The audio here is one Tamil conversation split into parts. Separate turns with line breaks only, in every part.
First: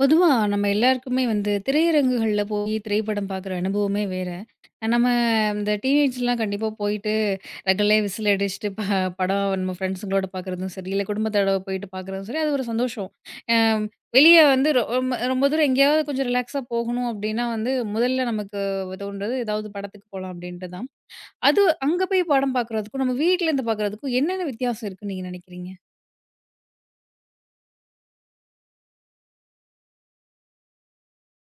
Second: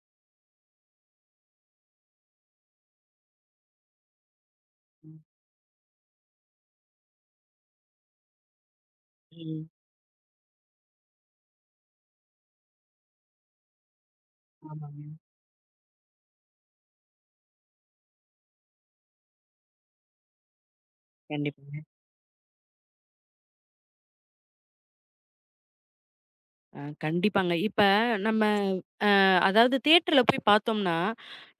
பொதுவா நம்ம எல்லாருக்குமே வந்து திரையரங்குகள்ல போயி திரைப்படம் பார்க்குற அனுபவமே வேற. நம்ம
ம்.
இந்த டீனேஜ்லாம் கண்டிப்பா போயிட்டு ரகளே விசில் அடிச்சுட்டு ப படம்
ம்.
நம்ம ஃப்ரெண்ட்ஸுங்களோட பார்க்குறதும் சரி, இல்ல குடும்பத்தோட போயிட்டு பார்க்குறதும் சரி, அது ஒரு சந்தோஷம். அ வெளிய வந்து
ஆமாங்க.
ரொம்ப ரொம்ப தூரம் எங்கேயாவது கொஞ்சம் ரிலாக்ஸா போகணும் அப்டின்னா வந்து முதல்ல நமக்கு தோன்றது ஏதாவது படத்துக்கு போலாம் அப்டின்ட்டு தான். அது
கண்டிப்பாங்க.
அங்க போய் படம் பார்க்குறதுக்கும், நம்ம வீட்லேருந்து பார்க்குறதுக்கும் என்னென்ன வித்தியாசம் இருக்குன்னு நீங்க நினைக்கிறீங்க?
அ கண்டிப்பாங்க. இப்ப நம்ம அதாவது தியேட்டர்ல போய் பார்த்தோம்னா,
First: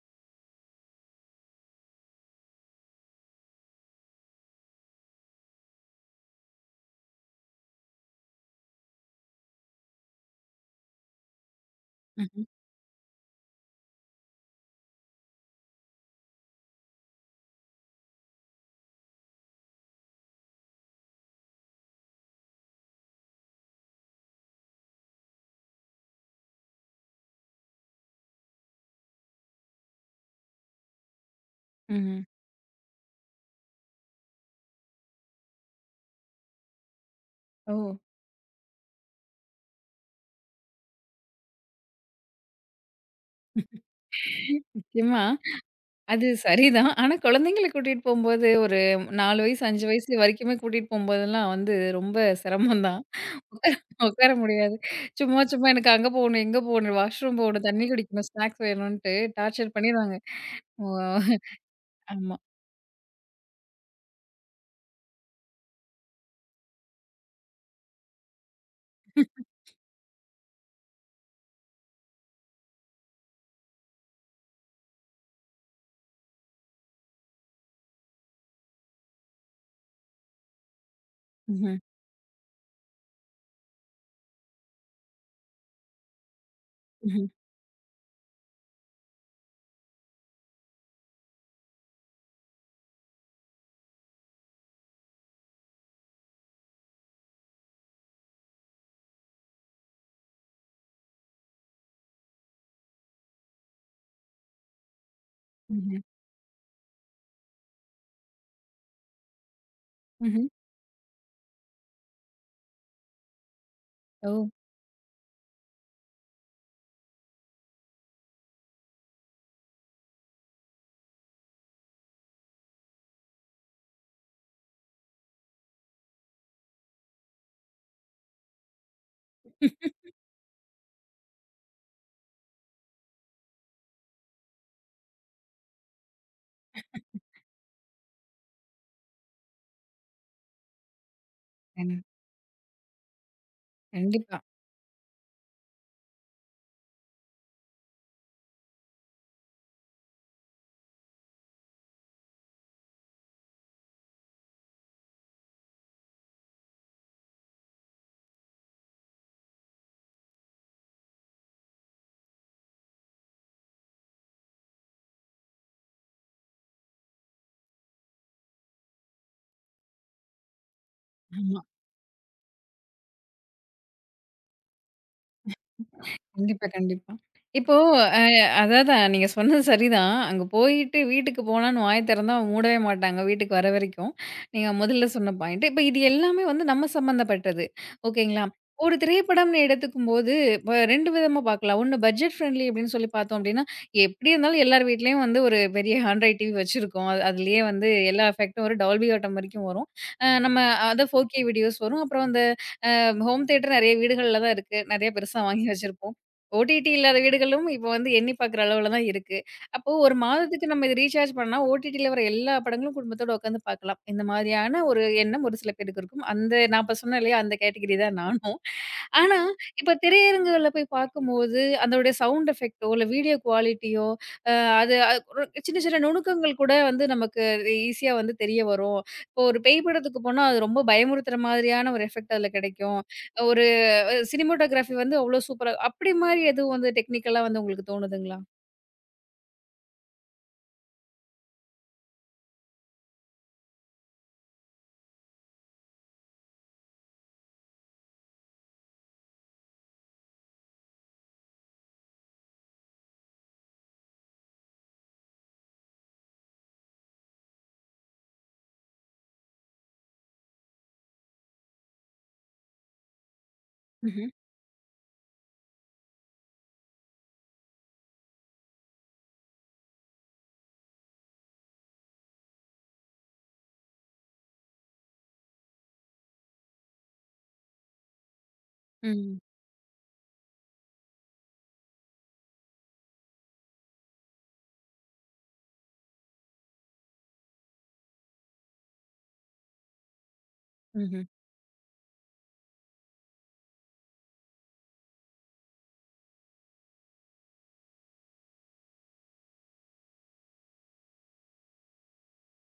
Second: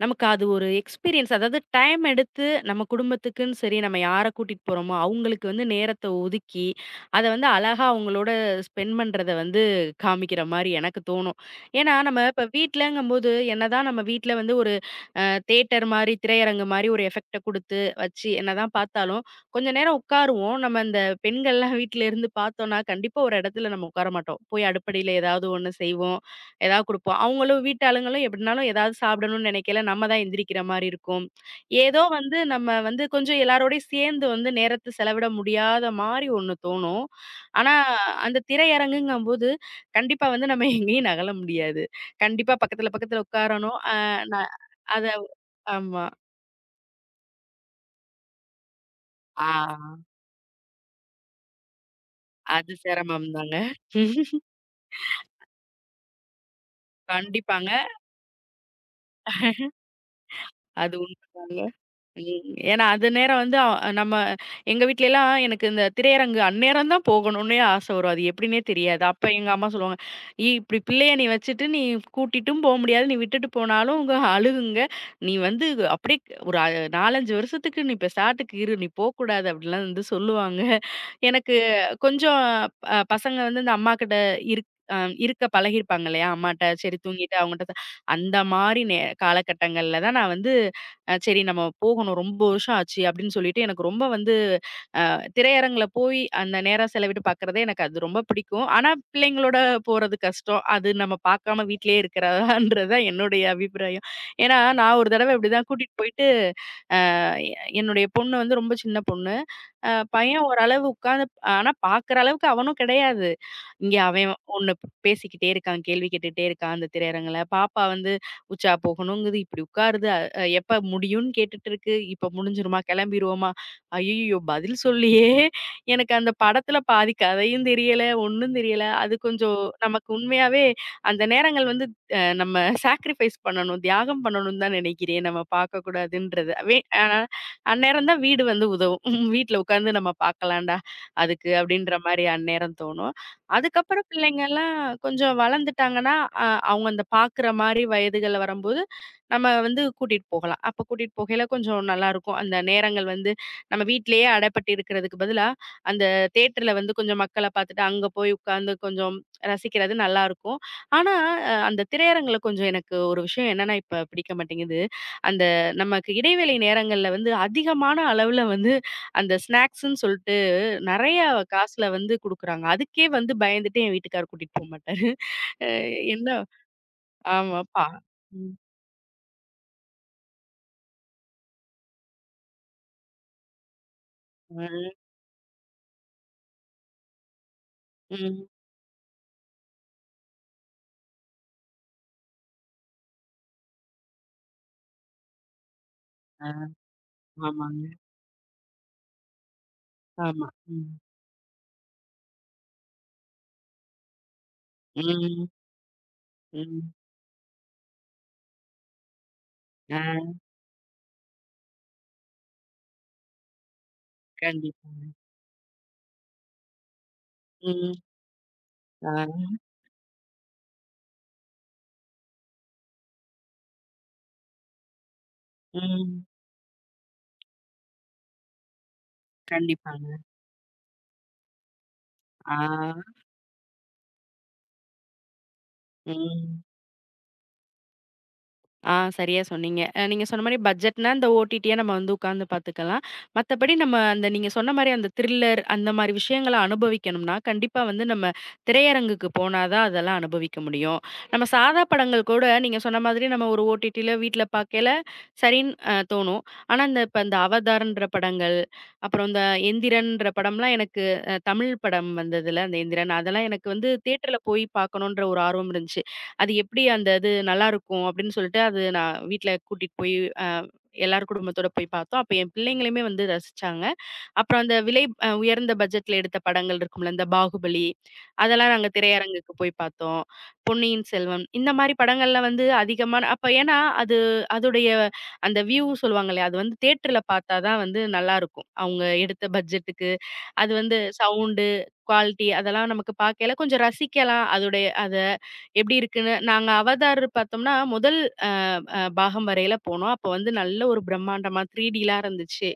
நமக்கு அது ஒரு எக்ஸ்பீரியன்ஸ். அதாவது டைம் எடுத்து நம்ம குடும்பத்துக்குன்னு சரி, நம்ம யார கூட்டிட்டு போறோமோ, அவங்களுக்கு வந்து நேரத்த ஒதுக்கி, அத வந்து அழகா அவங்களோட ஸ்பெண்ட் பண்றத வந்து காமிக்கிற மாரி எனக்கு தோணும். ஏன்னா, நம்ம
ம்ஹ்ம்.
இப்ப வீட்லங்கும்போது என்னதான் நம்ம வீட்ல வந்து ஒரு தியேட்டர் மாரி, திரையரங்கு மாரி ஒரு எஃபெக்ட்ட குடுத்து வச்சு என்னதான் பார்த்தாலும், கொஞ்ச நேரம் உட்காருவோம். நம்ம இந்த பெண்கள்லாம் வீட்ல இருந்து பார்த்தோம்னா, கண்டிப்பா ஒரு இடத்துல நம்ம உட்கார மாட்டோம். போய் அடுப்படியில ஏதாவது ஒண்ணு செய்வோம். ஏதாவது குடுப்போம். அவங்களும் வீட்டாளுங்களும் எப்படினாலும் ஏதாவது சாப்பிடணும்னு நினைக்கையில, நம்ம தான் எந்திரிக்கிற மாரி இருக்கும். ஏதோ
ம்ஹ்ம்.
வந்து நம்ம வந்து கொஞ்சம் எல்லாரோடையும் சேர்ந்து வந்து நேரத்த செலவிட முடியாத மாரி ஒண்ணு தோணும். ஆனா,
ஓ!
அந்த திரையரங்குங்கும்போது கண்டிப்பா வந்து நம்ம எங்கேயும் நகல முடியாது. கண்டிப்பா பக்கத்துல, பக்கத்துல உட்காரணும். அ நான் அத
நிச்சயமா.
ஆமா.
அது சரிதான். ஆனா குழந்தைங்கள கூட்டிட்டு போம்போது, ஒரு 4
ஆ
வயசு, 5 வயசு வரைக்குமே கூட்டிட்டு போம்போதெல்லாம் வந்து ரொம்ப
அது
சிரமம் தான்.
சிரமம் தாங்க.
உட்கார உட்கார முடியாது. சும்மா சும்மா எனக்கு அங்க போகணும், இங்க போகணும், வாஷ்ரூம் போகணும்,
கண்டிப்பாங்க.
தண்ணி குடிக்கணும், ஸ்நாக்ஸ் வேணுன்ட்டு டார்ச்சர் பண்ணிருவாங்க. ஓ!
அது உண்மதாங்க.
ஆமா.
ம். ஏன்னா, அது நேரம் வந்து நம்ம எங்க வீட்லலாம் எனக்கு இந்த திரையரங்கு அந்நேரம் தான் போகணும்னே ஆசை வரும். அது எப்படின்னே தெரியாது. அப்ப எங்க அம்மா சொல்லுவாங்க, "ஏய் இப்படி பிள்ளைய நீ வச்சுட்டு நீ கூட்டிட்டும் போ முடியாது. நீ விட்டுட்டு போனாலும் உங்க அழுகுங்க. நீ வந்து அப்படியே ஒரு 4, 5 வருஷத்துக்கு நீ பெசாட்டுக்கு இரு. நீ போக்கூடாது." அப்படிலாம் வந்து சொல்லுவாங்க. எனக்கு
ம்ஹ்ம்.
கொஞ்சம் பசங்க வந்து இந்த அம்மா கிட்ட இருக் அ இருக்க பழகியிருப்பாங்க இல்லையா? அம்மாட்ட சரி
ம்ஹ்ம்.
தூங்கிட்டு அவங்கட்ட அந்த மாரி காலகட்டங்கள்ல தான் நான் வந்து சரி நம்ம போகணும். ரொம்ப வருஷம் ஆச்சு அப்படின்னு சொல்லிட்டு எனக்கு ரொம்ப வந்து திரையரங்குல போய் அந்த நேரம் செலவிட்டு பார்க்கறதே எனக்கு அது ரொம்ப பிடிக்கும். ஆனா பிள்ளைங்களோட போறது கஷ்டம். அது நம்ம பார்க்காம வீட்லயே இருக்கிறதான்றது தான் என்னுடைய அபிப்பிராயம். ஏன்னா நான் ஒரு தடவ இப்படிதான் கூட்டிட்டு
ம்ஹ்ம்.
போயிட்டு எ என்னுடைய பொண்ணு வந்து ரொம்ப சின்ன பொண்ணு.
ம்ஹ்ம்.
பையன்
ம்ஹ்ம்.
ஓரளவு உட்காந்து ஆனா பார்க்குற அளவுக்கு அவனும் கிடையாது. இங்க
ஓ!
அவன் ஒண்ணு பேசிக்கிட்டே இருக்கான், கேள்வி கேட்டுட்டே இருக்கான் அந்த திரையரங்குல. பாப்பா வந்து உச்சா போகணுங்குது, இப்படி உட்காருது. அ அ, எப்ப முடியும்னு கேட்டுட்டு இருக்கு. இப்ப முடிஞ்சிருமா? கிளம்பிருவோமா? ஐய்யயோ! பதில் சொல்லியே எனக்கு அந்த படத்துல பாதி கதையும் தெரியல, ஒண்ணும் தெரியல. அது கொஞ்சம் நமக்கு உண்மையாவே அந்த நேரங்கள் வந்து நம்ம சாக்ரிஃபைஸ் பண்ணணும், தியாகம் பண்ணணும்னு தான் நினைக்கிறேன். நம்ம பார்க்கக்கூடாதுன்றது. வே அ அந்நேரம் தான் வீடு வந்து உதவும். உம் வீட்ல உட்காந்து நம்ம பார்க்கலாம்டா, அதுக்கு
கண்
அப்படின்ற மாரி அந்நேரம் தோணும். அதுக்கப்புறம்
கண்டிப்பா.
பிள்ளைங்கலாம் கொஞ்சம் வளர்ந்துட்டாங்கன்னா, அ அவங்க அந்த பார்க்குற மாரி வயதுகள்ல வரும்போது, நம்ம வந்து கூட்டிட்டு போகலாம். அப்ப கூட்டிட்டு போகையில கொஞ்சம் நல்லாருக்கும். அந்த நேரங்கள் வந்து நம்ம வீட்லயே அடைப்பட்டு இருக்கிறதுக்கு பதிலா, அந்த தியேட்டர்ல வந்து கொஞ்சம் மக்கள பார்த்துட்டு அங்க போய் உட்கார்ந்து கொஞ்சம் ரசிக்கிறது நல்லாருக்கும். ஆனா, அந்த திரையரங்குல கொஞ்சம் எனக்கு ஒரு விஷயம் என்னன்னா இப்ப பிடிக்க மாட்டேங்குது. அந்த நமக்கு இடைவேளை நேரங்கள்ல வந்து அதிகமான அளவுல வந்து அந்த ஸ்நாக்ஸ்ன்னு சொல்ட்டு நெறைய
ஆமா.
காசுல வந்து குடுக்குறாங்க. அதுக்கே வந்து பயந்துட்டு என் வீட்டுக்காரர் கூட்டிட்டு போ மாட்டாரு. அ என்ன
கண்டிப்பா, கண்டிப்பா.
ஆமா.
இப்போ அ
ம்.
அதான் நீங்க சொன்னது சரிதான். அங்க போயிட்டு வீட்டுக்கு போனான்னு வாய திறந்தா மூடவே மாட்டாங்க, வீட்டுக்கு வர வரைக்கும்.
அ,
நீங்க முதல்ல சொன்ன பாயிண்ட். இப்ப இது எல்லாமே வந்து நம்ம சம்மந்தப்பட்டது. ஓகேங்களா?
ம்.
ஒரு திரைப்படம்னு எடுத்துக்கும்போது, இப்ப 2 விதமா பார்க்கலாம். ஒண்ணு பட்ஜெட் ஃப்ரெண்ட்லி அப்படின்னு சொல்லி பார்த்தோம் அப்படின்னா, எப்படி இருந்தாலும் எல்லார் வீட்லயும் வந்து ஒரு பெரிய ஹாண்ட்ராய்ட்
ஆ,
டிவி வச்சிருக்கோம். அது அதுலயே
ஆமாங்க.
வந்து எல்லா எஃபெக்ட்டும் வரும். டால்பி அட்டம் வரைக்கும் வரும். அ
ஆமா.
நம்ம
ம்.
அதான் 4K வீடியோஸ் வரும். அப்புறம் அந்த அ ஹோம் தியேட்டர் நெறைய வீடுகள்ல தான் இருக்கு. நெறைய பெருசா
ம்.
வாங்கி வச்சிருப்போம். ஓடிடி
ம்.
இல்லாத வீடுகளும் இப்போ வந்து எண்ணி பார்க்குற அளவுல தான் இருக்கு. அப்போ
ஆ,
ஒரு மாதத்துக்கு நம்ம இத ரீசார்ஜ் பண்ணா, ஓடிடில வர எல்லா படங்களும் குடும்பத்தோட உட்காந்து பார்க்கலாம். இந்த மாதிரியான ஒரு
கண்டிப்பா.
எண்ணம் ஒரு சில பேருக்கு இருக்கும். அந்த நான் இப்ப சொன்னேன் இல்லையா? அந்த கேட்டகரி
ம்.
தான் நானும்.
ஆ,
ஆனா, இப்ப திரையரங்குகள்ல போய் பார்க்கும்போது, அதோடைய சவுண்ட் எஃபெக்ட்டோ, இல்ல வீடியோ குவாலிட்டியோ, அ அது அ ஒரு சின்ன சின்ன
ம்.
நுணுக்கங்கள் கூட வந்து நமக்கு ஈஸியா வந்து தெரிய வரும். இப்போ ஒரு பேய் படத்துக்கு
கண்டிப்பாங்க.
போனா, அது ரொம்ப பயமுறுத்துற மாதிரியான ஒரு எஃபெக்ட் அதுல
ஆ,
கிடைக்கும். சினிமாட்டோகிராஃபி வந்து அவ்ளோ சூப்பரா அப்படி மாரி
ம்.
எதுவும் வந்து டெக்னிக்கலா வந்து உங்களுக்கு தோணுதுங்களா?
ஆ சரியா சொன்னீங்க. நீங்க சொன்ன மாரி பட்ஜெட்னா, இந்த ஓடிடிய நம்ம வந்து உட்கார்ந்து பார்த்துக்கலாம். மத்தபடி நம்ம அந்த நீங்க சொன்ன மாரி அந்த த்ரில்லர் அந்த மாரி விஷயங்கள அனுபவிக்கணும்னா, கண்டிப்பா வந்து நம்ம திரையரங்குக்கு போனா தான் அதெல்லாம் அனுபவிக்க முடியும். நம்ம சாதா படங்கள் கூட நீங்க சொன்ன மாதிரி நம்ம ஒரு ஓடிடில வீட்ல பார்க்கையில சரின்னு தோணும். ஆனா, இந்த இப்ப இந்த அவதார்ன்ற படங்கள், அப்புறம் இந்த எந்திரன்ற படம்லாம் எனக்கு தமிழ் படம் வந்ததுல அந்த எந்திரன், அதெல்லாம் எனக்கு வந்து
ம்ஹ்ம்.
தியேட்டர்ல போய் பார்க்கணுன்ற ஒரு ஆர்வம் இருந்துச்சு. அது எப்படி அந்த இது நல்லாருக்கும் அப்படின்னு சொல்லிட்டு, அது நான் வீட்ல கூட்டிட்டு போய் அ எல்லார் குடும்பத்தோட போய் பார்த்தோம். அப்ப என் பிள்ளைங்களுமே வந்து ரசிச்சாங்க. அப்புறம் அந்த விலை உயர்ந்த பட்ஜெட்ல எடுத்த படங்கள் இருக்கும்ல, இந்த பாகுபலி, அதெல்லாம் நாங்க
ம்.
திரையரங்குக்கு போய் பார்த்தோம். பொன்னியின் செல்வன், இந்த மாரி படங்கள்ல வந்து அதிகமான அப்ப ஏன்னா அது அதோடைய அந்த வியூ சொல்லுவாங்கல்லையா, அது வந்து தியேட்டர்ல பார்த்தா தான் வந்து நல்லாருக்கும். அவங்க எடுத்த பட்ஜெட்டுக்கு. அது வந்து
ம்ஹ்ம்.
சவுண்டு, குவாலிட்டி அதெல்லாம் நமக்கு பார்க்கையில கொஞ்சம் ரசிக்கலாம். அதோடைய அத எப்படி இருக்குன்னு நாங்க அவதார் பார்த்தோம்னா, முதல் அ அ பாகம் வரையில போனோம். அப்போ வந்து நல்ல ஒரு பிரம்மாண்டமா 3Dலாம் இருந்துச்சு.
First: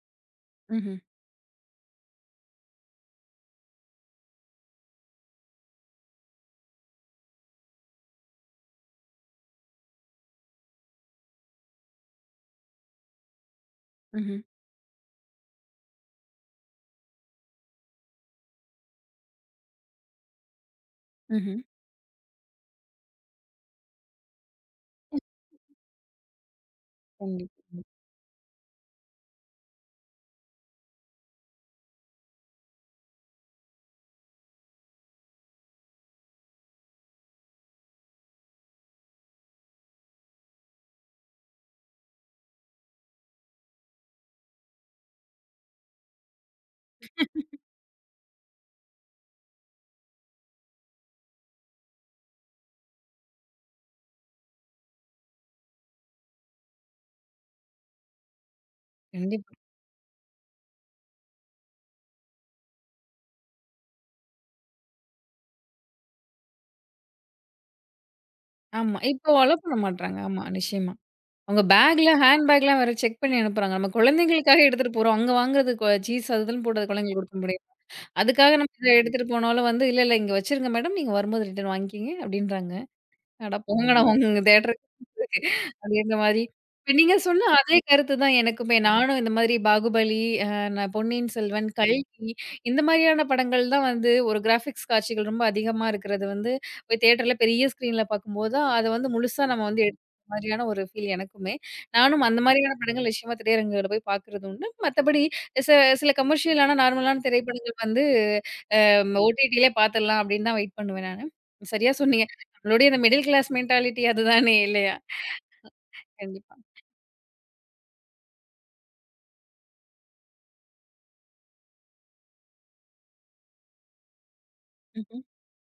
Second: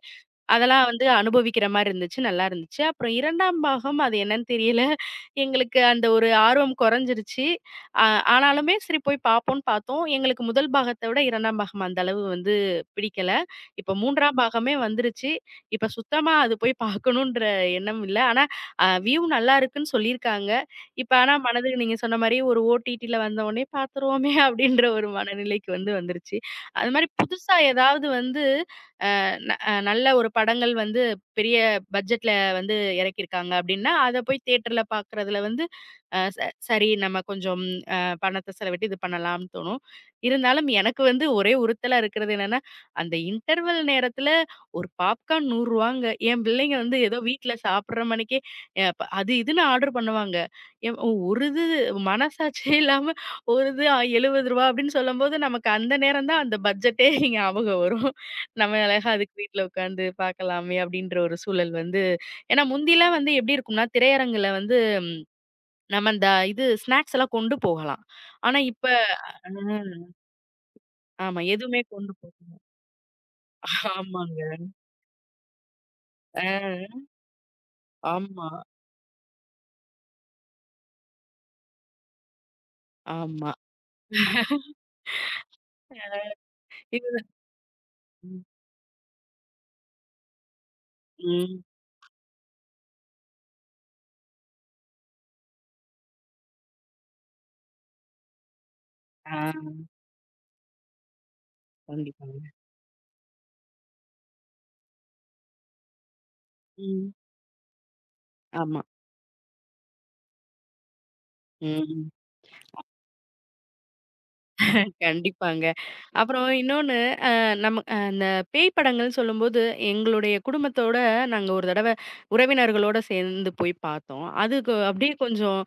அதெல்லாம்
ம்ஹ்ம்.
வந்து அனுபவிக்கிற மாரி இருந்துச்சு. நல்லா இருந்துச்சு. அப்புறம் 2ஆம் பாகம் அது என்னன்னு தெரியல. எங்களுக்கு அந்த ஒரு ஆர்வம் குறைஞ்சிருச்சு. அ ஆனாலுமே சரி போய் பார்ப்போம்ன்னு பார்த்தோம். எங்களுக்கு முதல் பாகத்த விட 2ஆம் பாகம் அந்த அளவு வந்து பிடிக்கல. இப்போ
ம்ஹ்ம்.
3ஆம் பாகமே வந்துருச்சு. இப்ப சுத்தமா அது போய் பார்க்கணுன்ற எண்ணம் இல்ல. ஆனா வியூ நல்லா இருக்குன்னு சொல்லியிருக்காங்க. இப்ப ஆனா
ம்ஹ்ம்.
மனதுக்கு நீங்க சொன்ன மாரி ஒரு ஓடிடில வந்த உடனே பார்த்துருவோமே அப்படின்ற ஒரு மனநிலைக்கு வந்து வந்துருச்சு. அது மாரி புதுசா
கண்டிப்பா,
ஏதாவது வந்து ந அ நல்ல ஒரு படங்கள் வந்து பெரிய பட்ஜெட்ல வந்து இறக்கியிருக்காங்க அப்படின்னா, அத போய் தியேட்டர்ல பார்க்குறதுல வந்து அ ச சரி நம்ம கொஞ்சம் அ பணத்த செலவிட்டு இது பண்ணலாம்னு தோணும். இருந்தாலும் எனக்கு வந்து ஒரே உறுத்தலா இருக்கிறது என்னன்னா, அந்த இன்டர்வல் நேரத்துல ஒரு பாப்கார்ன் ரூ. 100ங்க. என் பிள்ளைங்க வந்து ஏதோ வீட்ல சாப்பிடுற மணிக்கே அ ப அது இதுன்னு ஆர்டர் பண்ணுவாங்க. எம் ஒரு இது மனசாட்சியே இல்லாம ஒரு இது ரூ. 70 அப்படின்னு சொல்லும்போது, நமக்கு அந்த நேரம் தான் அந்த பட்ஜெட்டே ஞாபகம் வரும். நம்ம அழகா அதுக்கு
கண்டிப்பா.
வீட்ல உட்காந்து பார்க்கலாமே அப்படின்ற ஒரு சூழல் வந்து ஏன்னா முந்திலாம் வந்து எப்படி இருக்கும்னா, திரையரங்குல வந்து நம்ம இந்த இது ஸ்நாக்ஸ் எல்லாம் கொண்டு போகலாம். ஆனா இப்ப
ஆமா. இப்போ அலோ பண்ண
ம்.
மாட்றாங்க. ஆமா, நிச்சயமா.
ஆமா.
அவங்க
எதுவுமே
பேக்ல,
கொண்டு போ
ஹேண்ட் பேக்லாம் வேற செக் பண்ணி அனுப்புறாங்க. நம்ம
ஆமாங்க.
குழந்தைங்களுக்காக எடுத்துட்டு போறோம். அங்க வாங்குறது சீஸ் அது இதுன்னு போட்டு அது
ஆ.
குழந்தைங்களுக்கு குடுக்க முடியாது.
ஆமா,
அதுக்காக நம்ம இத எடுத்துட்டு போனாலும் வந்து, "இல்ல, இல்ல இங்க வச்சிருங்க மேடம். நீங்க வரும்போது ரிட்டர்ன் வாங்கிக்கிங்க" அப்படின்றாங்க.
ஆமா.
அட போங்கடா உங்க தியேட்டருக்கு. அப்படின்ற மாரி. இப்ப நீங்க
இது
சொன்ன அதே கருத்து தான்
ம்.
எனக்குமே. நானும் இந்த மாதிரி பாகுபலி, அ நான் பொன்னியின்
ம்.
செல்வன், கல்கி இந்த மாதிரியான படங்கள் தான் வந்து ஒரு கிராபிக்ஸ் காட்சிகள் ரொம்ப அதிகமா இருக்கிறது வந்து போய் தியேட்டர்ல பெரிய ஸ்க்ரீன்ல பார்க்கும்போது தான் அத வந்து
ஆ.
முழுசா நம்ம வந்து எடுத்துக்கிற மாதிரியான ஒரு ஃபீல் எனக்குமே. நானும்
கண்டிப்பாங்க.
அந்த மாதிரியான படங்கள் நிச்சயமா திரையரங்குகள்ல போய் பார்க்கிறது உண்டு. மத்தபடி சில சில கமர்ஷியலான
ம்.
நார்மலான திரைப்படங்கள் வந்து
ஆமா.
நம்ம ஓடிடிலே பார்த்துடலாம் அப்படின்னு தான் வெயிட் பண்ணுவேன் நானு. சரியா
ம்.
சொன்னீங்க. நம்மளுடைய இந்த மிடில் கிளாஸ் மென்டாலிட்டி அதுதானே இல்லையா?
கண்டிப்பாங்க. அப்புறம்
கண்டிப்பா.
இன்னொன்னு அ நம்ம அந்த பேய் படங்கள்னு சொல்லும்போது, எங்களுடைய குடும்பத்தோட நாங்க ஒரு தடவ உறவினர்களோட சேர்ந்து போய் பார்த்தோம். அதுக்கு அப்படியே
ம்ஹ்ம்.
கொஞ்சம்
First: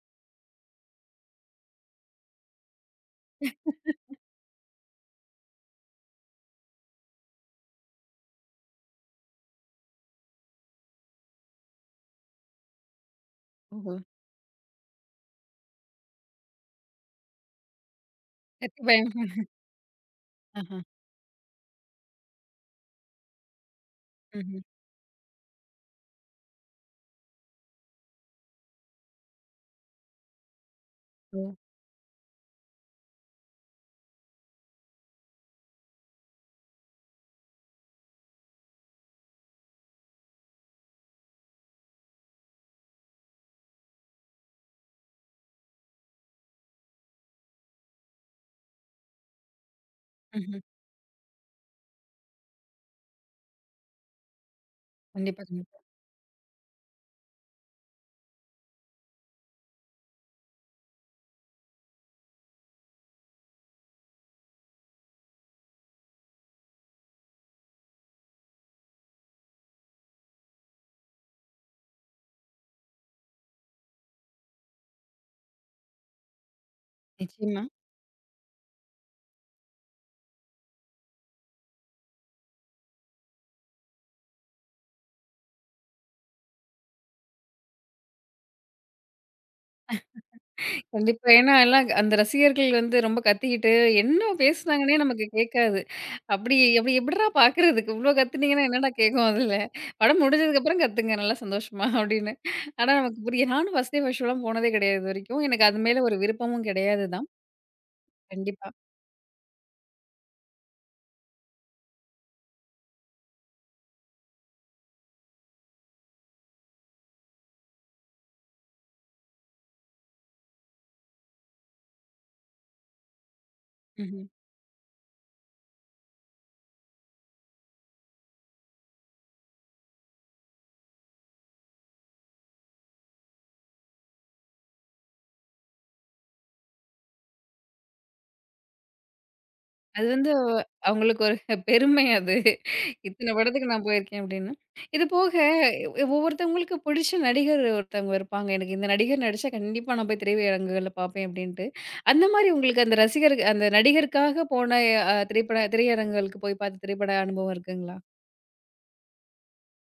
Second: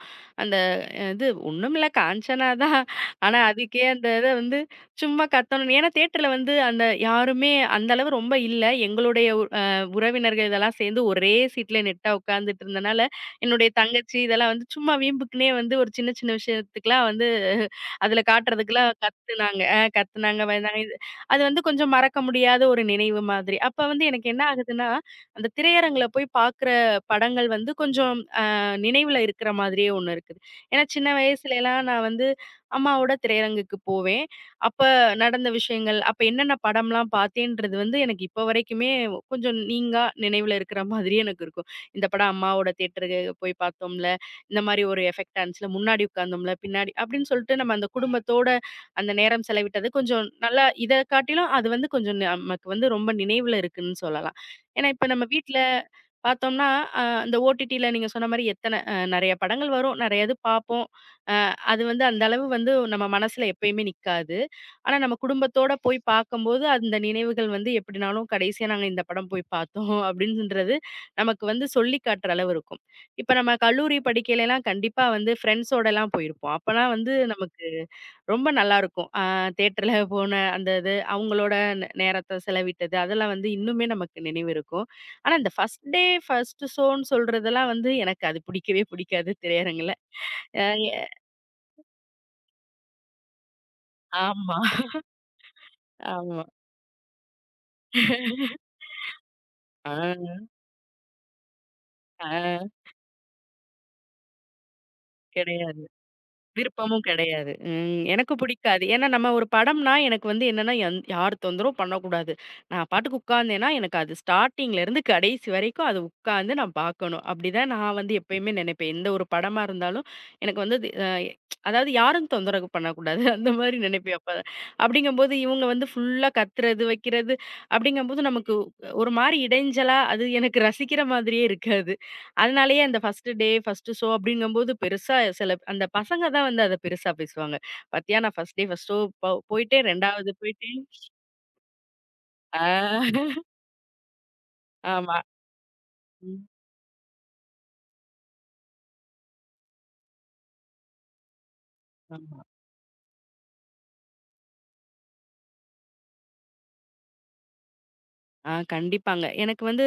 அந்த இது ஒண்ணுமில்ல காஞ்சனா தான். ஆனா அதுக்கே அந்த இத வந்து சும்மா கத்தணும். ஏன்னா தியேட்டர்ல வந்து அந்த யாருமே அந்த அளவு ரொம்ப இல்ல. எங்களுடைய அ உறவினர்கள் இதெல்லாம் சேர்ந்து ஒரே சீட்ல நெட்டா உட்கார்ந்துட்டு இருந்தனால, என்னுடைய
ஓஹோ!
தங்கச்சி இதெல்லாம் வந்து சும்மா வீம்புக்குன்னே வந்து ஒரு சின்ன சின்ன விஷயத்துக்குலாம் வந்து அதுல காட்டுறதுக்குலாம்
கண்டிப்பா.
கத்துனாங்க. கத்துனாங்க,
ஆஹா.
பயந்தாங்க. இது அது வந்து கொஞ்சம் மறக்க முடியாத ஒரு நினைவு மாதிரி. அப்ப வந்து எனக்கு என்ன
ம்ஹ்ம்.
ஆகுதுன்னா, அந்த திரையரங்குல போய் பார்க்குற படங்கள் வந்து கொஞ்சம் நினைவுல இருக்கிற மாதிரியே ஒண்ணு இருக்குது. ஏன்னா சின்ன
ஓ!
வயசுலலாம் நான் வந்து அம்மாவோட திரையரங்குக்கு போவேன். அப்ப நடந்த விஷயங்கள், அப்ப என்னென்ன படம்லாம் பார்த்தேன்றது வந்து எனக்கு இப்போ வரைக்குமே கொஞ்சம் நீங்கா நினைவுல இருக்கிற மாதிரியே எனக்கு இருக்கும். இந்த படம் அம்மாவோட தியேட்டருக்கு போய் பார்த்தோம்ல. இந்த மாரி ஒரு எஃபெக்ட் ஆனுச்சுல, முன்னாடி உட்கார்ந்தோம்ல, பின்னாடி அப்படின்னு சொல்லிட்டு நம்ம அந்த குடும்பத்தோட அந்த நேரம் செலவிட்டது கொஞ்சம்
ம்ஹ்ம்.
நல்லா இத காட்டிலும் அது வந்து கொஞ்சம் நமக்கு வந்து ரொம்ப நினைவுல இருக்குன்னு சொல்லலாம். ஏன்னா இப்ப நம்ம
கண்டிப்பா,
வீட்ல
கண்டிப்பா.
பார்த்தோம்னா, அ இந்த ஓடிடில நீங்க சொன்ன மாரி எத்தன நெறைய படங்கள் வரும். நெறைய இது பார்ப்போம். அ அது வந்து அந்த அளவு வந்து நம்ம மனசுல எப்பயுமே நிக்காது. ஆனா நம்ம குடும்பத்தோட போய் பார்க்கும்போது அந்த நினைவுகள் வந்து எப்படினாலும் கடைசியா நாங்க இந்த படம் போய் பார்த்தோம் அப்படின்றது நமக்கு வந்து சொல்லி காட்டுற அளவு இருக்கும். இப்ப நம்ம கல்லூரி படிக்கையிலலாம் கண்டிப்பா வந்து ஃப்ரெண்ட்ஸோடலாம் போயிருப்போம். அப்பலாம் வந்து
நிச்சயமா.
நமக்கு ரொம்ப நல்லாருக்கும். தியேட்டர்ல போன அந்த இது, அவங்களோட நேரத்த செலவிட்டது, அதெல்லாம் வந்து இன்னுமே நமக்கு நினைவு இருக்கும். ஆனா, இந்த ஃபர்ஸ்ட் டே, ஃபர்ஸ்ட் ஷோன்னு சொல்றதெல்லாம் வந்து எனக்கு அது பிடிக்கவே பிடிக்காது திரையரங்குல. அ எ
கண்டிப்பா. ஏன்னா எல்லாம் அந்த ரசிகர்கள் வந்து ரொம்ப கத்திக்கிட்டு என்ன
ஆமா,
பேசுனாங்கன்னே நமக்கு கேட்காது.
ஆமா.
அப்படி அப்படி எப்படிடா பார்க்கறதுக்கு? இவ்ளோ கத்துனீங்கன்னா என்னடா கேட்கும் அதுல?
ஆ,
படம் முடிஞ்சதுக்கப்புறம் கத்துங்க நல்லா சந்தோஷமா
ஆ.
அப்படின்னு. ஆனா நமக்கு புரிய நானும் ஃபர்ஸ்ட் டே ஃபர்ஸ்ட் ஷோலாம் போனதே கிடையாது இது வரைக்கும். எனக்கு அது
கிடையாது.
மேல ஒரு விருப்பமும் கிடையாது
விருப்பமும்
தான்.
கிடையாது. ம். எனக்கும்
கண்டிப்பா.
பிடிக்காது. ஏன்னா நம்ம ஒரு படம்னா எனக்கு வந்து என்னன்னா, யார் தொந்தரவும் பண்ணக்கூடாது. நான் பாட்டுக்கு உட்கார்ந்தேன்னா, எனக்கு அது ஸ்டார்ட்டிங்லேருந்து கடைசி வரைக்கும் அது உட்கார்ந்து நான் பார்க்கணும். அப்படிதான் நான் வந்து எப்பயுமே நினைப்பேன். எந்த ஒரு படமா இருந்தாலும் எனக்கு வந்து அது அதாவது யாரும் தொந்தரவு பண்ணக்கூடாது. அந்த மாரி நினைப்பேன்
ம்ஹ்ம்.
அப்ப. அப்படிங்கும்போது இவங்க வந்து ஃபுல்லா கத்துறது, வைக்கிறது அப்படிங்கும்போது நமக்கு ஒரு மாரி இடைஞ்சலா அது எனக்கு ரசிக்கிற மாதிரியே இருக்காது. அதனாலேயே அந்த ஃபர்ஸ்ட்டு டே, ஃபர்ஸ்ட்டு ஷோ அப்படிங்கும்போது பெருசா சில அந்த பசங்க தான் வந்து அத பெருசா பேசுவாங்க. "பாத்தியா நான் ஃபர்ஸ்ட் டே ஃபர்ஸ்ட் ஷோ போயிட்டேன்,
அது வந்து
2வது போயிட்டேன்."
அவங்களுக்கு ஒரு பெருமை அது.
ஆ
இத்தன படத்துக்கு நான் போயிருக்கேன் அப்படின்னு. இது
ஆமா.
போக
ம்.
ஒவ்வொருத்தவங்களுக்கு பிடிச்ச நடிகர் ஒருத்தவங்க இருப்பாங்க. எனக்கு இந்த நடிகர் நடிச்சா கண்டிப்பா நான் போய் திரையரங்குகள்ல பார்ப்பேன் அப்படின்ட்டு. அந்த
ஆமா.
மாரி உங்களுக்கு அந்த ரசிகர் அந்த நடிகருக்காக போன அ திரைப்பட திரையரங்குகளுக்கு போய் பார்த்த திரைப்பட அனுபவம் இருக்குங்களா?
ஆ கண்டிப்பாங்க. எனக்கு வந்து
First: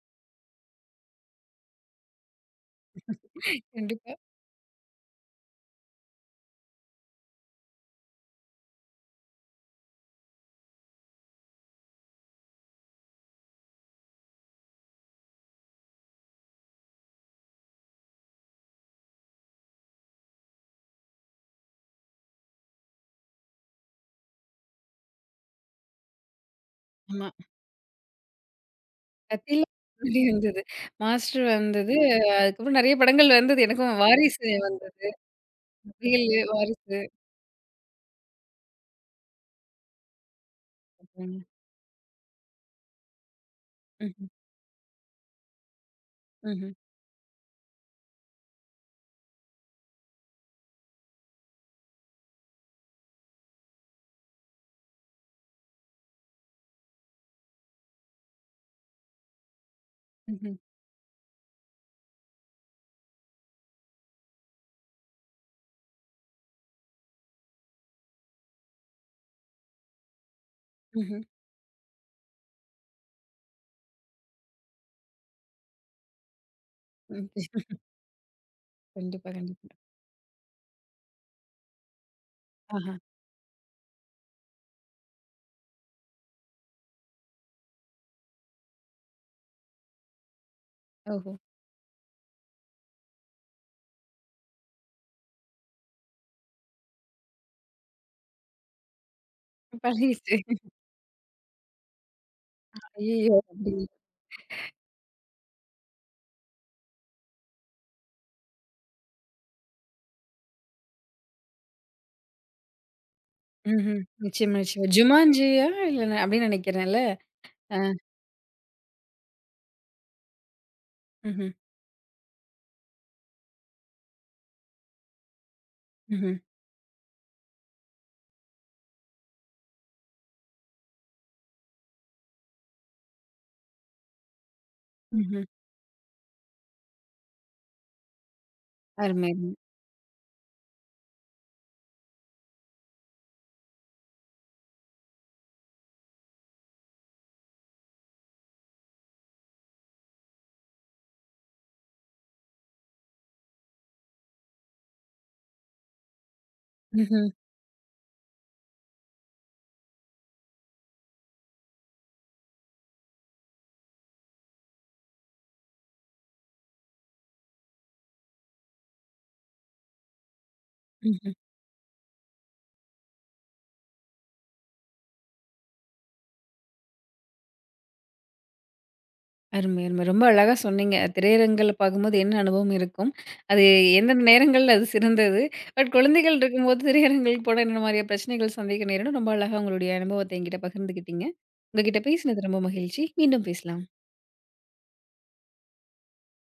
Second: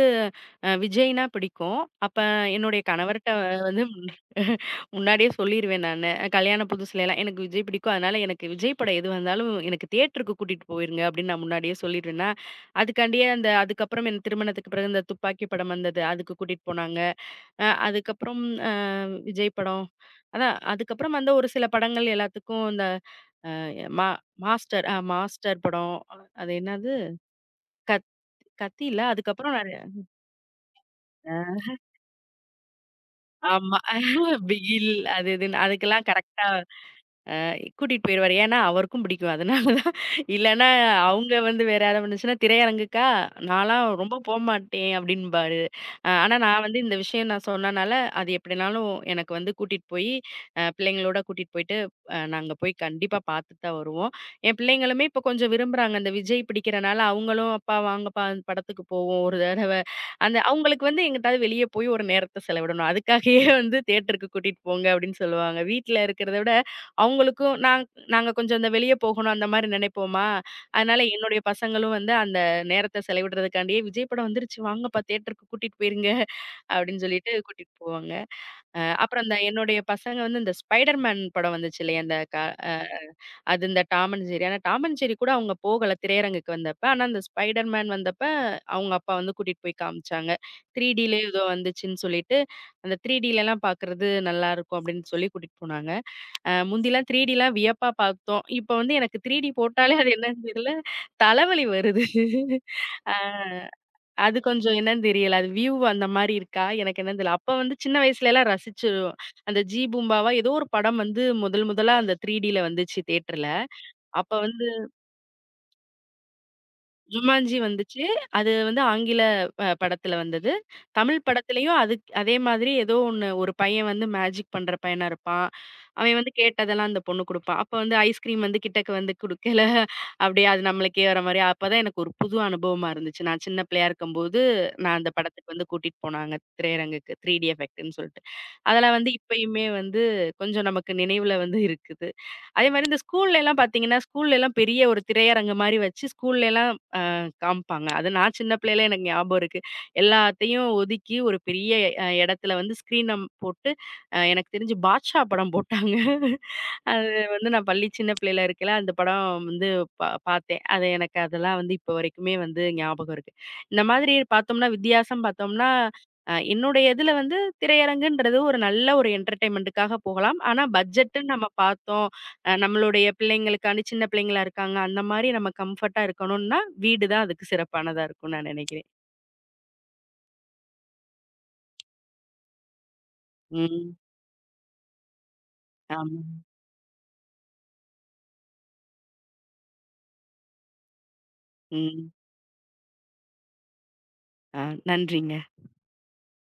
விஜய்னா பிடிக்கும். அப்ப என்னுடைய கணவர்ட்ட வந்து
கண்டிப்பா.
முன்னாடியே சொல்லிருவேன் நானு. கல்யாண புதுசுலலாம் எனக்கு விஜய் பிடிக்கும். அதனால எனக்கு விஜய் படம் எது வந்தாலும் எனக்கு தியேட்டருக்கு கூட்டிட்டு போயிருங்க அப்படின்னு நான் முன்னாடியே சொல்லிருவேன்னா, அதுக்காண்டியே அந்த அதுக்கப்புறம் என் திருமணத்துக்கு பிறகு இந்த துப்பாக்கி படம் வந்தது. அதுக்கு கூட்டிட்டு போனாங்க. அதுக்கப்புறம் அ விஜய் படம். அதான் அதுக்கப்புறம் வந்த ஒரு சில படங்கள் எல்லாத்துக்கும் இந்த அ மா மாஸ்டர் மாஸ்டர் படம். அது என்னது?
ஆமா.
கத் கத்தி இல்ல. அதுக்கப்புறம்
கத்தில
நெறைய
முன்னாடி வந்தது.
அ
மாஸ்டர் வந்தது. அதுக்கப்புறம் நெறைய படங்கள் வந்தது.
ஆமா.
எனக்கும் வாரிசு,
பிகில் அது இதுன்னு அதுக்கெல்லாம்
மறியலு,
கரெக்ட்டா
வாரிசு.
கூட்டிட்டு போயிருவாரு. ஏன்னா, அவருக்கும் பிடிக்கும். அதனால தான். இல்லன்னா, அவங்க
ம்ஹ்ம்.
வந்து வேற யாராவது வந்துச்சுன்னா, "திரையரங்குக்கா? நான்லாம் ரொம்ப
ம்ஹ்ம்.
போமாட்டேன்" அப்படின்பாரு. ஆனா நான் வந்து இந்த விஷயம் நான் சொன்னனால, அது எப்படினாலும் எனக்கு வந்து கூட்டிட்டு போயி, பிள்ளைங்களோட கூட்டிட்டு போயிட்டு, நாங்க போய் கண்டிப்பா பார்த்துட்டு தான் வருவோம். என் பிள்ளைங்களுமே இப்போ கொஞ்சம் விரும்புறாங்க. இந்த விஜய் பிடிக்கிறனால அவங்களும், "அப்பா வாங்கப்பா அந்த படத்துக்கு போவோம் ஒரு தடவ." அந்த
ம்ஹ்ம்.
அவங்களுக்கு வந்து எங்கிட்டாவது வெளிய போய் ஒரு நேரத்த செலவிடணும். அதுக்காகயே வந்து தியேட்டருக்கு கூட்டிட்டு போங்க அப்படின்னு சொல்லுவாங்க. வீட்ல இருக்கிறத விட அவங்களுக்கும் நாங்க கொஞ்சம் இந்த வெளிய போகணும் அந்த மாரி நினைப்போமா, அதனால
ம்ஹ்ம்.
என்னுடைய பசங்களும் வந்து அந்த நேரத்த செலவிடுறதுக்காண்டியே, "விஜய் படம் வந்துருச்சு வாங்கப்பா தியேட்டருக்கு கூட்டிட்டு போயிருங்க" அப்படின்னு
ம்.
சொல்லிட்டு கூட்டிட்டு போவாங்க. அப்புறம்
கண்டிப்பா,
அந்த
கண்டிப்பா.
என்னுடைய பசங்க வந்து இந்த ஸ்பைடர் மேன் படம் வந்துச்சு இல்லையா? அந்த க அ
ஆஹா.
அது இந்த டாம் அண்ட் ஜெர்ரி. ஆனா டாம் அண்ட் ஜெர்ரி கூட அவங்க போகல திரையரங்குக்கு வந்தப்ப. ஆனா அந்த ஸ்பைடர் மேன் வந்தப்ப அவங்க அப்பா வந்து கூட்டிட்டு போய் காமிச்சாங்க. 3Dலயோ
ஓஹோ!
ஏதோ வந்துச்சுன்னு சொல்லிட்டு, அந்த 3Dலலாம் பார்க்கறது நல்லாருக்கும் அப்படின்னு சொல்லி கூட்டிட்டு போனாங்க. முந்திலாம் 3Dலாம் வியப்பா பார்த்தோம். இப்ப வந்து எனக்கு 3D போட்டாலே அது
பழகிடுச்சு.
என்னன்னு தெரியல. தலைவலி வருது. அ
ஐயய்யோ! அப்படி.
அது கொஞ்சம் என்னன்னு தெரியல. அது வியூ அந்த மாரி இருக்கா? எனக்கு என்னன்னு தெரியல. அப்ப வந்து சின்ன வயசுலலாம் ரசிச்சுருவோம். அந்த ஜி பூம்பாவா ஏதோ ஒரு படம் வந்து முதல் முதலா அந்த 3Dல வந்துச்சு தியேட்டர்ல.
ம்ஹ்ம்.
அப்ப
நிச்சயமா,
வந்து
நிச்சயமா. ஜுமான்ஜியா? இல்ல நான் அப்படின்னு நினைக்கிறேன்ல.
ஜுமான்ஜி
ஆ.
வந்துச்சு. அது வந்து ஆங்கில படத்துல வந்தது. தமிழ்
ம்ஹ்ம்.
படத்துலயும் அதே மாதிரி ஏதோ ஒண்ணு ஒரு பையன் வந்து மேஜிக் பண்ற பையனா இருப்பான். அவன் வந்து
ம்ஹ்ம்.
கேட்டதெல்லாம் அந்த பொண்ணு குடுப்பான். அப்ப வந்து ஐஸ்கிரீம் வந்து கிட்டக்க வந்து குடுக்கல, அப்படியே அது நம்மளுக்கே வர மாரி. அப்பதான் எனக்கு ஒரு புது அனுபவமா இருந்துச்சு. நான் சின்ன பிள்ளையா இருக்கும்போது, நான் அந்த
ம்ஹ்ம்.
படத்துக்கு வந்து கூட்டிட்டு போனாங்க திரையரங்குக்கு. 3டி எஃபெக்ட்ன்னு சொல்ட்டு. அதெல்லாம் வந்து
அருமை, அருமை.
இப்பயுமே வந்து கொஞ்சம் நமக்கு நினைவுல வந்து இருக்குது. அதே மாரி இந்த ஸ்கூல்லலாம் பாத்தீங்கன்னா, ஸ்கூல்லலாம் பெரிய ஒரு திரையரங்கு மாரி வச்சு, ஸ்கூல்லலாம் காமிப்பாங்க. அது நான் சின்ன பிள்ளையில எனக்கு ஞாபகம் இருக்கு. எல்லாத்தையும் ஒதுக்கி ஒரு பெரிய இடத்துல வந்து ஸ்க்ரீன போட்டு எனக்கு தெரிஞ்சு பாட்ஷா படம் போட்டாங்க. அது
ம்ஹ்ம்.
வந்து நான் பள்ளி சின்ன பிள்ளையில இருக்கையில அந்த படம் வந்து பார்த்தேன். அது எனக்கு அதெல்லாம் வந்து இப்போ வரைக்குமே வந்து ஞாபகம் இருக்கு. இந்த மாதிரி பார்த்தோம்னா வித்தியாசம் பார்த்தோம்னா, என்னுடைய இதுல வந்து திரையரங்குன்றது ஒரு நல்ல ஒரு என்டர்டெயின்மென்ட்டுக்காக போகலாம். ஆனா பட்ஜெட்டுன்னு
ம்ஹ்ம்.
நம்ம பார்த்தோம். நம்மளுடைய பிள்ளைங்களுக்காண்டி சின்ன பிள்ளைங்களா இருக்காங்க. அந்த மாரி நம்ம கம்ஃபர்ட்டா இருக்கணும்னா, வீடு தான் அதுக்கு சிறப்பானதா இருக்கும்னு நான் நினைக்கிறேன்.
அருமை, அருமை. ரொம்ப அழகா சொன்னீங்க. திரையரங்குல பார்க்கும்போது என்ன அனுபவம் இருக்கும்? அது
ம்.
எந்தெந்த நேரங்கள்ல அது சிறந்தது? பட்
ஆமா.
குழந்தைகள் இருக்கும்போது திரையரங்குகளுக்கு போனா என்ன மாதிரியான பிரச்சனைகள் சந்திக்க நேரும்னு ரொம்ப அழகா உங்களுடைய அனுபவத்த என்கிட்ட பகிர்ந்துக்கிட்டீங்க. உங்ககிட்ட
ம்.
பேசினது ரொம்ப மகிழ்ச்சி. மீண்டும் பேசலாம்.
ஆ நன்றிங்க.